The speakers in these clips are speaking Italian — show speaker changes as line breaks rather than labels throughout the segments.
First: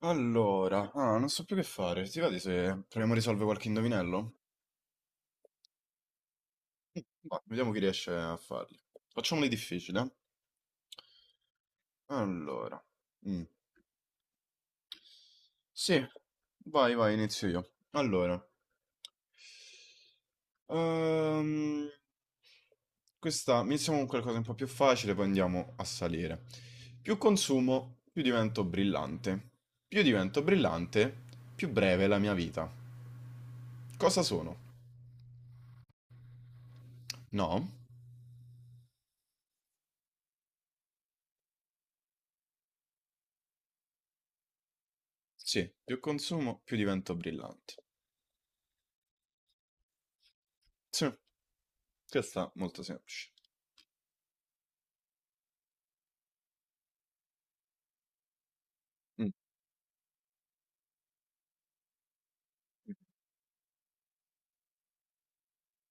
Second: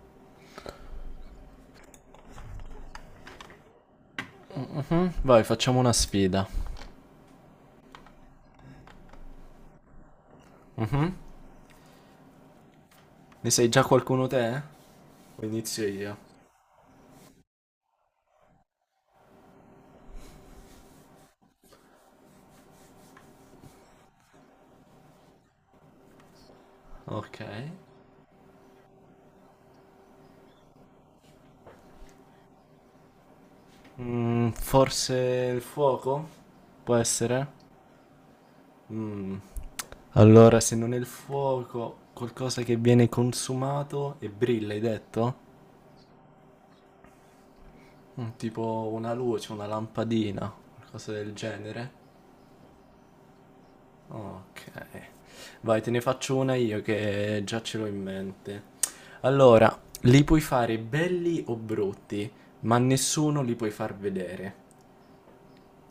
Allora, non so più che fare. Ti va di se proviamo a risolvere qualche indovinello?
Vai, facciamo una sfida.
Vediamo chi riesce a farli. Facciamoli difficili, eh? Allora. mm.
Ne sai già qualcuno te? O inizio
Sì,
io?
vai, inizio io. Allora. Ehm, Questa, iniziamo con qualcosa un po' più facile, poi andiamo a salire. Più
Ok.
consumo, più divento brillante. Più divento brillante, più breve è la mia vita. Cosa
Mm,
sono?
forse il fuoco? Può essere?
No?
Mm. Allora, se non è il fuoco, qualcosa che viene consumato e brilla, hai detto?
Sì, più consumo, più diventa brillante.
Mm, tipo una luce, una lampadina,
Sì,
qualcosa del genere.
questa è molto semplice.
Ok, vai, te ne faccio una io che già ce l'ho in mente.
Mm.
Allora, li puoi fare belli o brutti, ma
mm.
nessuno li puoi far vedere.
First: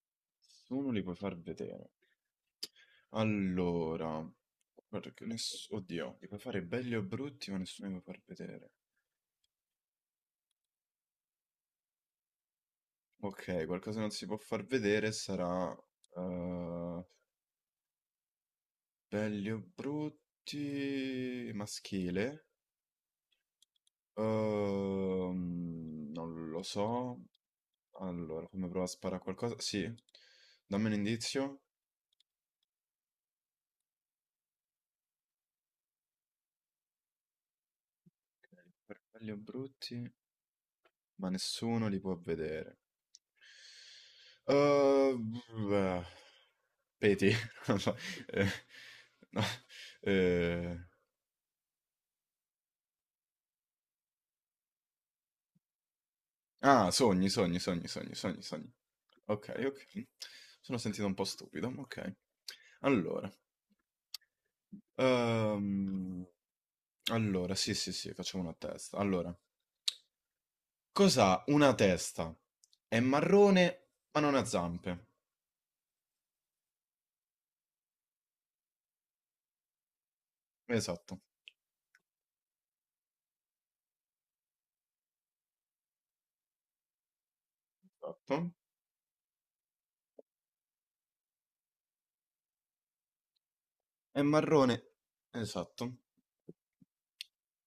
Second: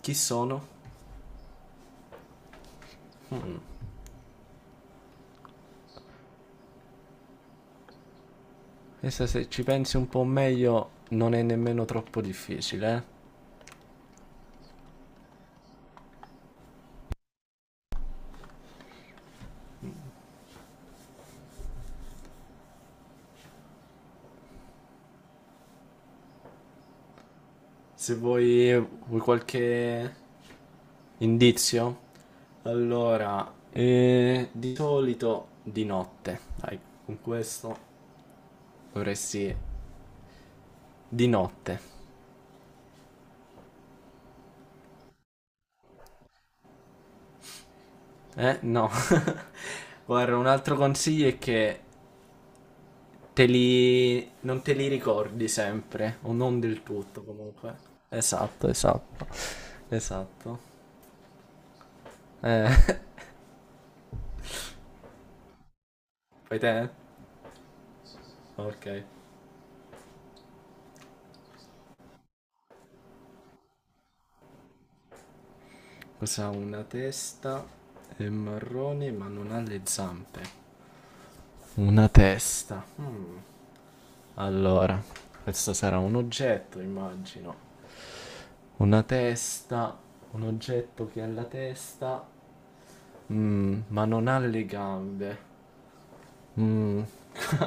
Chi sono?
Nessuno li puoi far vedere. Allora, Oddio, li puoi fare belli o brutti, ma nessuno li può far vedere.
Questa se ci pensi un po' meglio non è nemmeno troppo difficile, eh.
Ok, qualcosa che non si può far vedere sarà... eh, belli o brutti... maschile. Non lo so.
Se
Allora, come
vuoi,
prova a sparare
vuoi
a qualcosa? Sì.
qualche
Dammi un indizio.
indizio? Allora, di solito di notte. Dai, con questo
Belli o
dovresti...
brutti,
Di
ma
notte.
nessuno li può vedere. Uh, Peti. Non so, eh,
Eh? No.
no,
Guarda, un
eh,
altro consiglio è che te li... non te li ricordi sempre, o non del
ah,
tutto comunque. Esatto,
sogni.
esatto,
Ok, ok.
esatto.
Sono sentito un po' stupido, ma ok.
Eh,
Allora. ehm,
fai te?
allora, sì, sì, sì, facciamo una
Ok.
testa. Allora, cos'ha una testa? È marrone, ma non ha zampe.
Cosa ha una testa? È marrone ma non ha le zampe.
Esatto.
Una testa. Mm. Allora, questo sarà un oggetto, immagino.
Esatto.
Una testa, un oggetto che ha la testa, mm, ma
È
non ha le
marrone,
gambe.
esatto.
Mm,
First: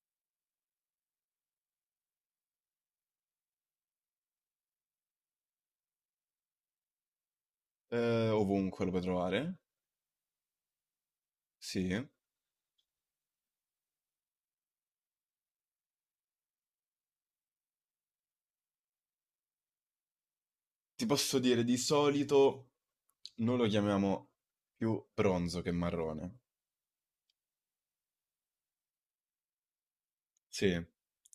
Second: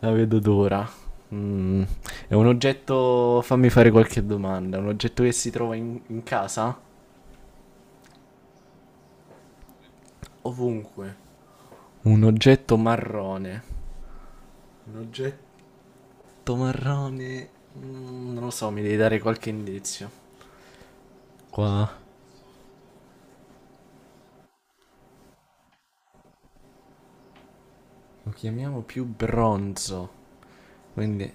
la vedo d'ora. Mm, è un oggetto, fammi fare qualche domanda, un oggetto che si trova in casa?
Ovunque lo puoi trovare,
Ovunque.
sì.
Un oggetto marrone. Un oggetto marrone... mm, non lo so, mi devi dare qualche indizio.
Ti posso dire, di
Qua
solito noi lo chiamiamo più bronzo che marrone.
lo chiamiamo più bronzo.
Sì,
Quindi,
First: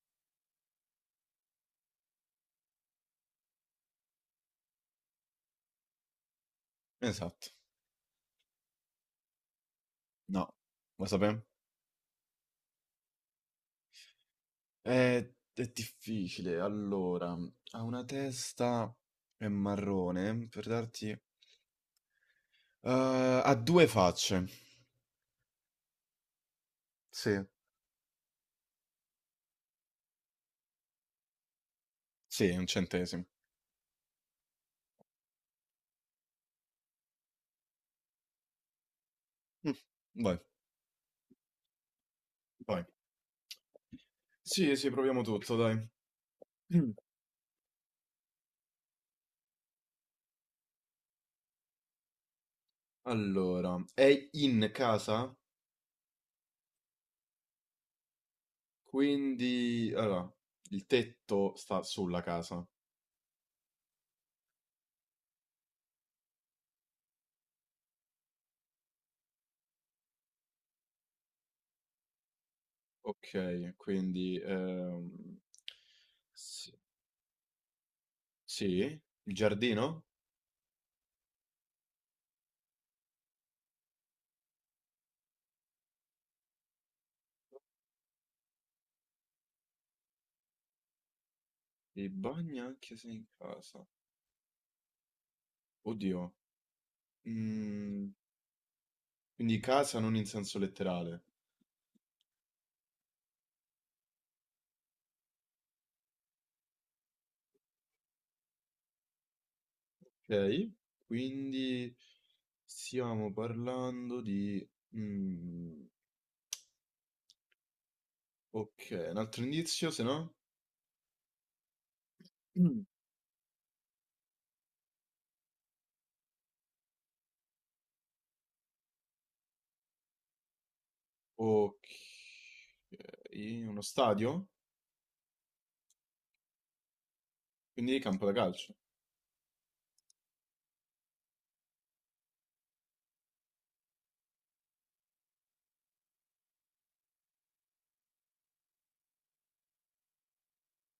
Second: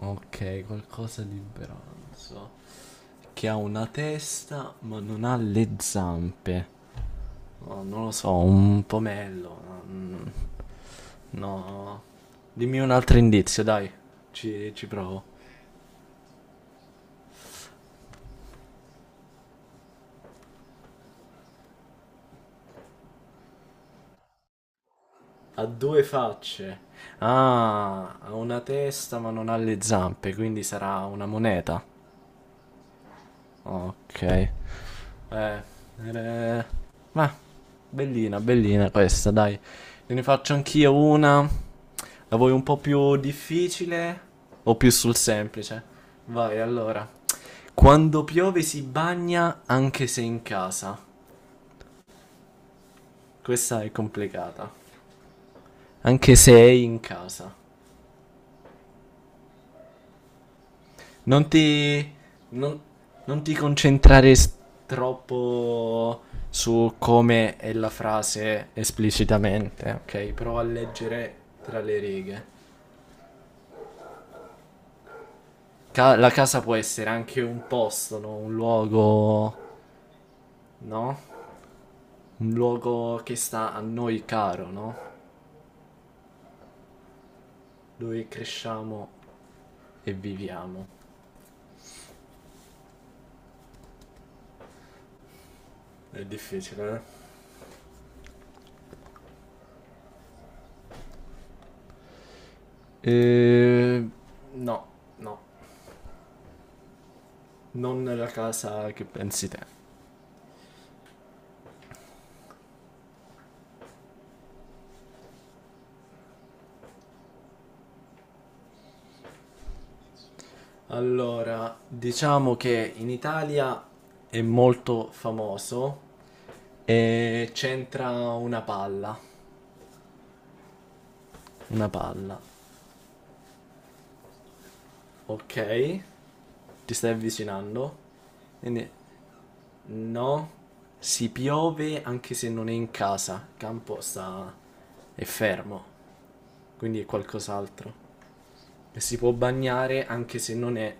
ok, qualcosa di bronzo. Che ha una testa ma non ha le zampe.
esatto.
No, non lo so, un pomello. Mm,
No, lo sapevo.
no. Dimmi un altro indizio, dai. Ci provo.
È difficile. Allora, ha una testa, è marrone, per darti... ha due facce.
Ha due facce.
Sì.
Ah, ha una testa ma non ha le zampe, quindi sarà una moneta.
Sì, è un centesimo.
Ok. Eh, eh, ma bellina, questa, dai.
Mm.
Ne
Vai,
faccio anch'io una. La vuoi un po'
vai.
più difficile
Sì,
o
sì,
più sul
proviamo tutto, dai.
semplice? Vai, allora. Quando piove si bagna anche se in casa.
Allora,
Questa è
è in
complicata.
casa,
Anche se è in casa.
quindi allora, il
Non
tetto sta
ti.
sulla casa.
Non, non ti concentrare troppo su come è la frase esplicitamente, ok? Prova a leggere tra le righe.
Ok, quindi
La casa
s-
può essere anche un posto, no? Un
sì, il
luogo,
giardino?
no? Un luogo che sta a noi caro, no? Dove cresciamo e viviamo.
Il bagno anche se in casa.
È
Oddio.
difficile, eh?
mm, quindi casa non in senso letterale.
Eh, No, no. Non la casa che pensi te.
Ok, quindi stiamo parlando di... mm, ok, un altro indizio, se no?
Allora, diciamo
Mm.
che in Italia è molto famoso e c'entra una palla.
Ok.
Una palla.
In uno stadio?
Ok? Ti stai avvicinando?
Quindi campo da calcio.
Quindi, no, si piove anche se non è in casa. Il campo sta... è fermo, quindi è qualcos'altro. E si può bagnare anche se non è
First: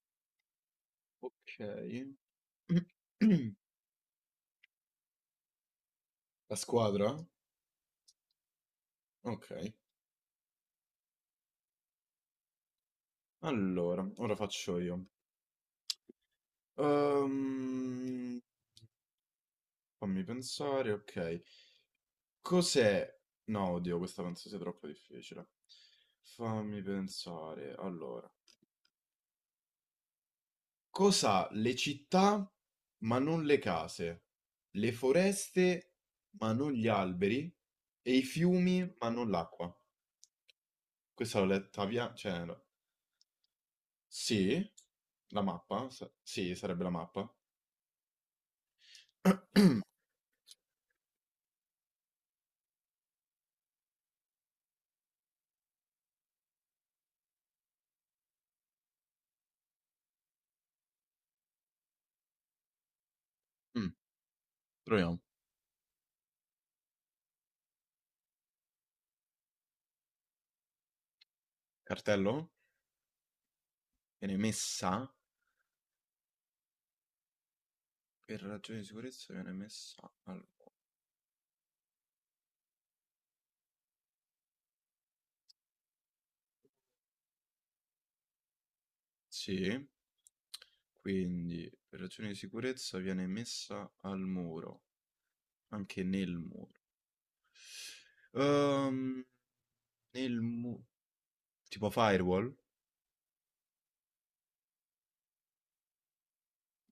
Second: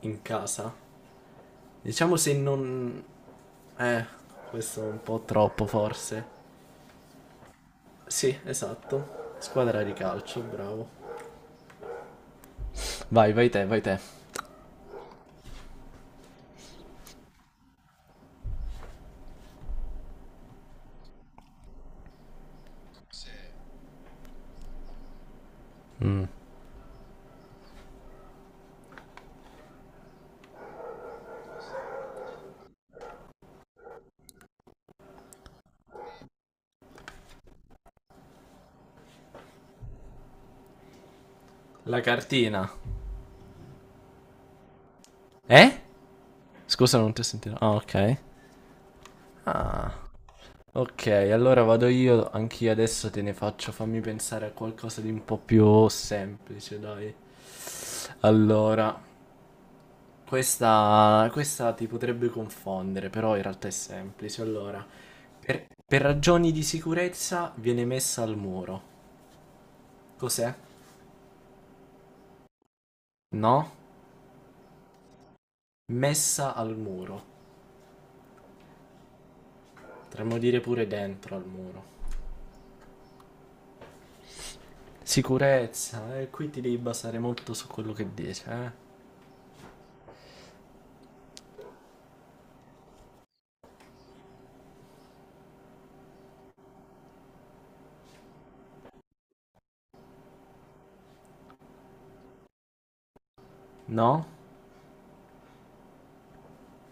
in casa.
Ok.
Diciamo se non... Eh, questo è un po' troppo forse.
La squadra?
Sì, esatto.
Ok.
Squadra di calcio, bravo. Vai, vai te, vai te.
Allora, ora faccio io. Ehm, Fammi pensare, ok. Cos'è? No, oddio, questa penso sia troppo difficile. Fammi pensare. Allora, cos'ha le città ma non le case? Le foreste ma non gli alberi? E i fiumi ma non l'acqua? Questa l'ho letta
La
via, cioè, no.
cartina.
Sì? La
Eh?
mappa? S Sì, sarebbe la
Scusa, non ti ho
mappa.
sentito. Ah, ok. Ah. Ok, allora vado io, anch'io adesso te ne faccio, fammi pensare a qualcosa di un po' più semplice, dai. Allora, questa ti potrebbe confondere, però in realtà è
Mh,
semplice. Allora,
proviamo.
per ragioni di sicurezza viene messa al muro. Cos'è?
Cartello?
No?
Viene messa
Messa al muro.
per ragioni di sicurezza viene messa
Potremmo
al
dire pure dentro al muro. Sicurezza, qui ti devi basare molto su quello che dice, eh?
Sì, quindi per ragioni di sicurezza viene messa al muro, anche nel muro. Ehm, nel mu Tipo firewall?
No?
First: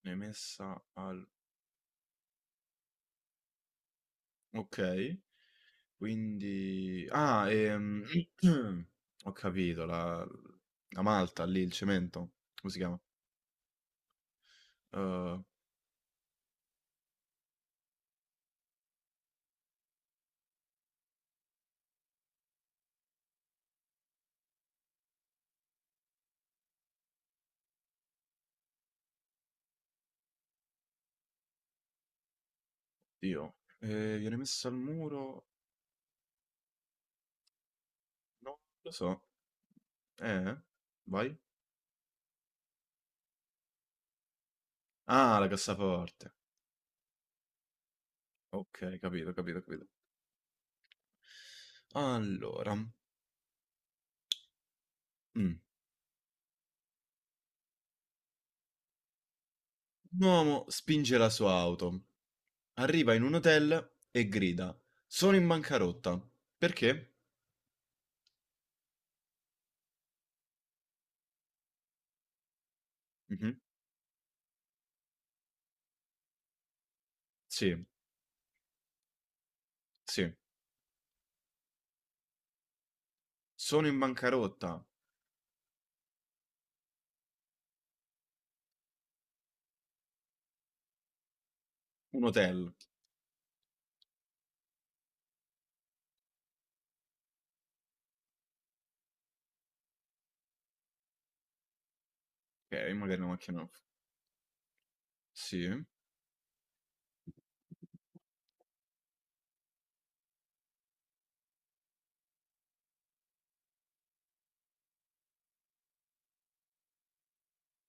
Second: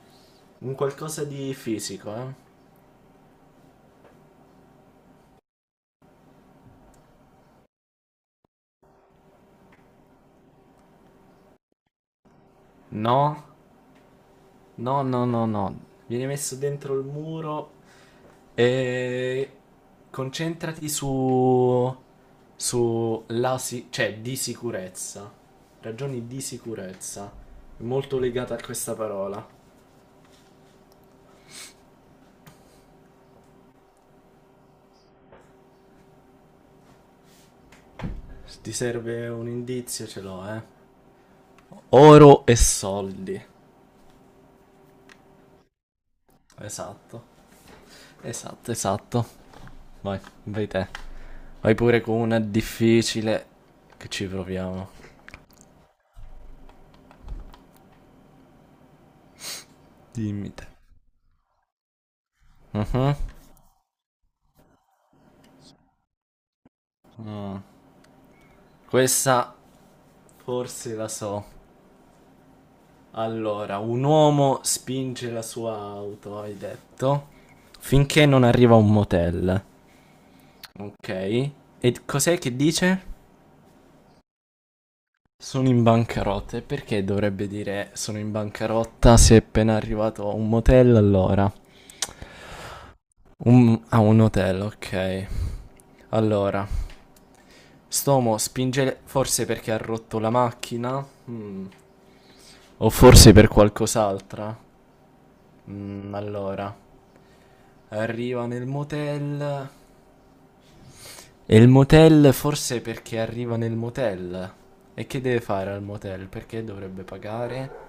Viene
Un
messa al
qualcosa di fisico, eh?
Okay, quindi ho capito, la malta lì, il cemento, come si chiama?
No? No, no,
Uhm,
no, no. Viene messo dentro il muro e concentrati su sulla cioè di sicurezza. Ragioni di sicurezza. È molto legata a questa parola.
Dio, viene messa al muro? "No, non
Se ti
lo so.
serve un indizio, ce l'ho,
Eh?
eh.
Vai.
Oro e soldi.
Ah, la cassaforte.
Esatto. Esatto,
Okay,
esatto.
capito, capito, capito.
Vai, vai te. Vai pure con una
Allora,
difficile che ci proviamo.
un
Dimmi
uomo
te.
spinge la sua auto,
Mhm.
arriva in un hotel e grida: "Sono in bancarotta." Perché?
Ah. Questa forse la so.
Mh-mh.
Allora, un uomo spinge la sua auto, hai detto,
Sì,
finché non arriva a un motel.
sì.
Ok. E cos'è che dice?
Sono in bancarotta.
Sono in bancarotta. E perché dovrebbe dire sono in bancarotta se è appena arrivato a un motel? Allora,
Un hotel,
un, a un hotel, ok. Allora, Stomo spinge forse perché ha rotto la macchina? Mm. O
okay, magari una
forse per
macchina off
qualcos'altra?
sì.
Mm, allora. Arriva nel motel. E il motel forse perché arriva nel motel. E che deve fare al motel? Perché dovrebbe pagare?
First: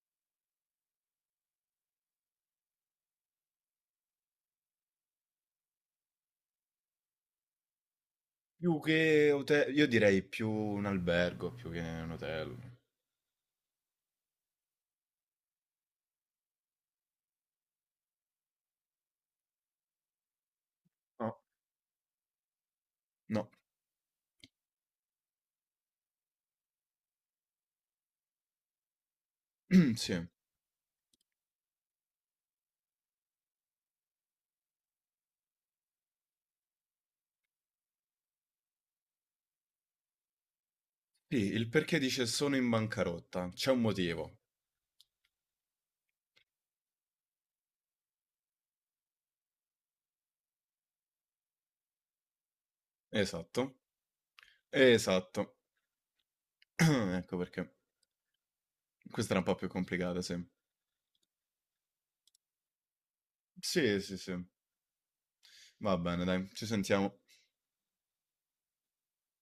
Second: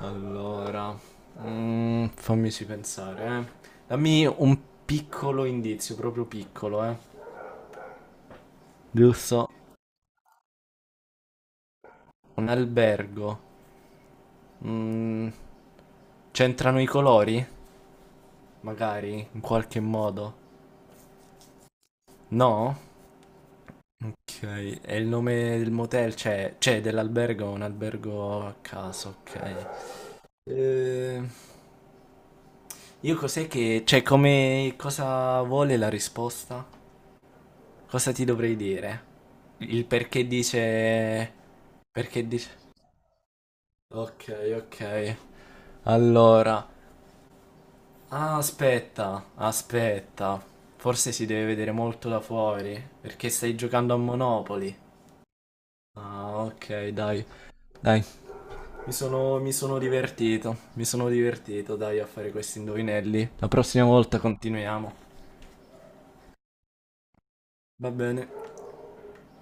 Allora, mm, fammici pensare, eh. Dammi un piccolo indizio, proprio piccolo, eh.
Più che
Giusto?
hote io direi più un albergo più che un
Un
hotel.
albergo. Mm, c'entrano i colori? Magari, in qualche modo.
No,
No?
no,
Ok, e il nome del motel c'è? C'è dell'albergo, un albergo a caso, ok.
sì.
Eh, io cos'è che... Cioè, come... Cosa vuole la risposta? Cosa ti dovrei dire? Il perché dice...
Sì, il perché dice:
Perché
"Sono
dice...
in bancarotta". C'è un
Ok,
motivo.
ok. Allora... Ah, aspetta, aspetta. Forse si deve vedere molto da fuori, perché stai
Esatto,
giocando a Monopoli.
esatto.
Ah, ok, dai.
Ecco perché.
Dai. Mi
Questa
sono,
era un
mi
po' più
sono
complicata, sì.
divertito, dai, a fare questi indovinelli. La prossima
Sì, sì,
volta
sì.
continuiamo.
Va bene dai, ci sentiamo.
Va bene.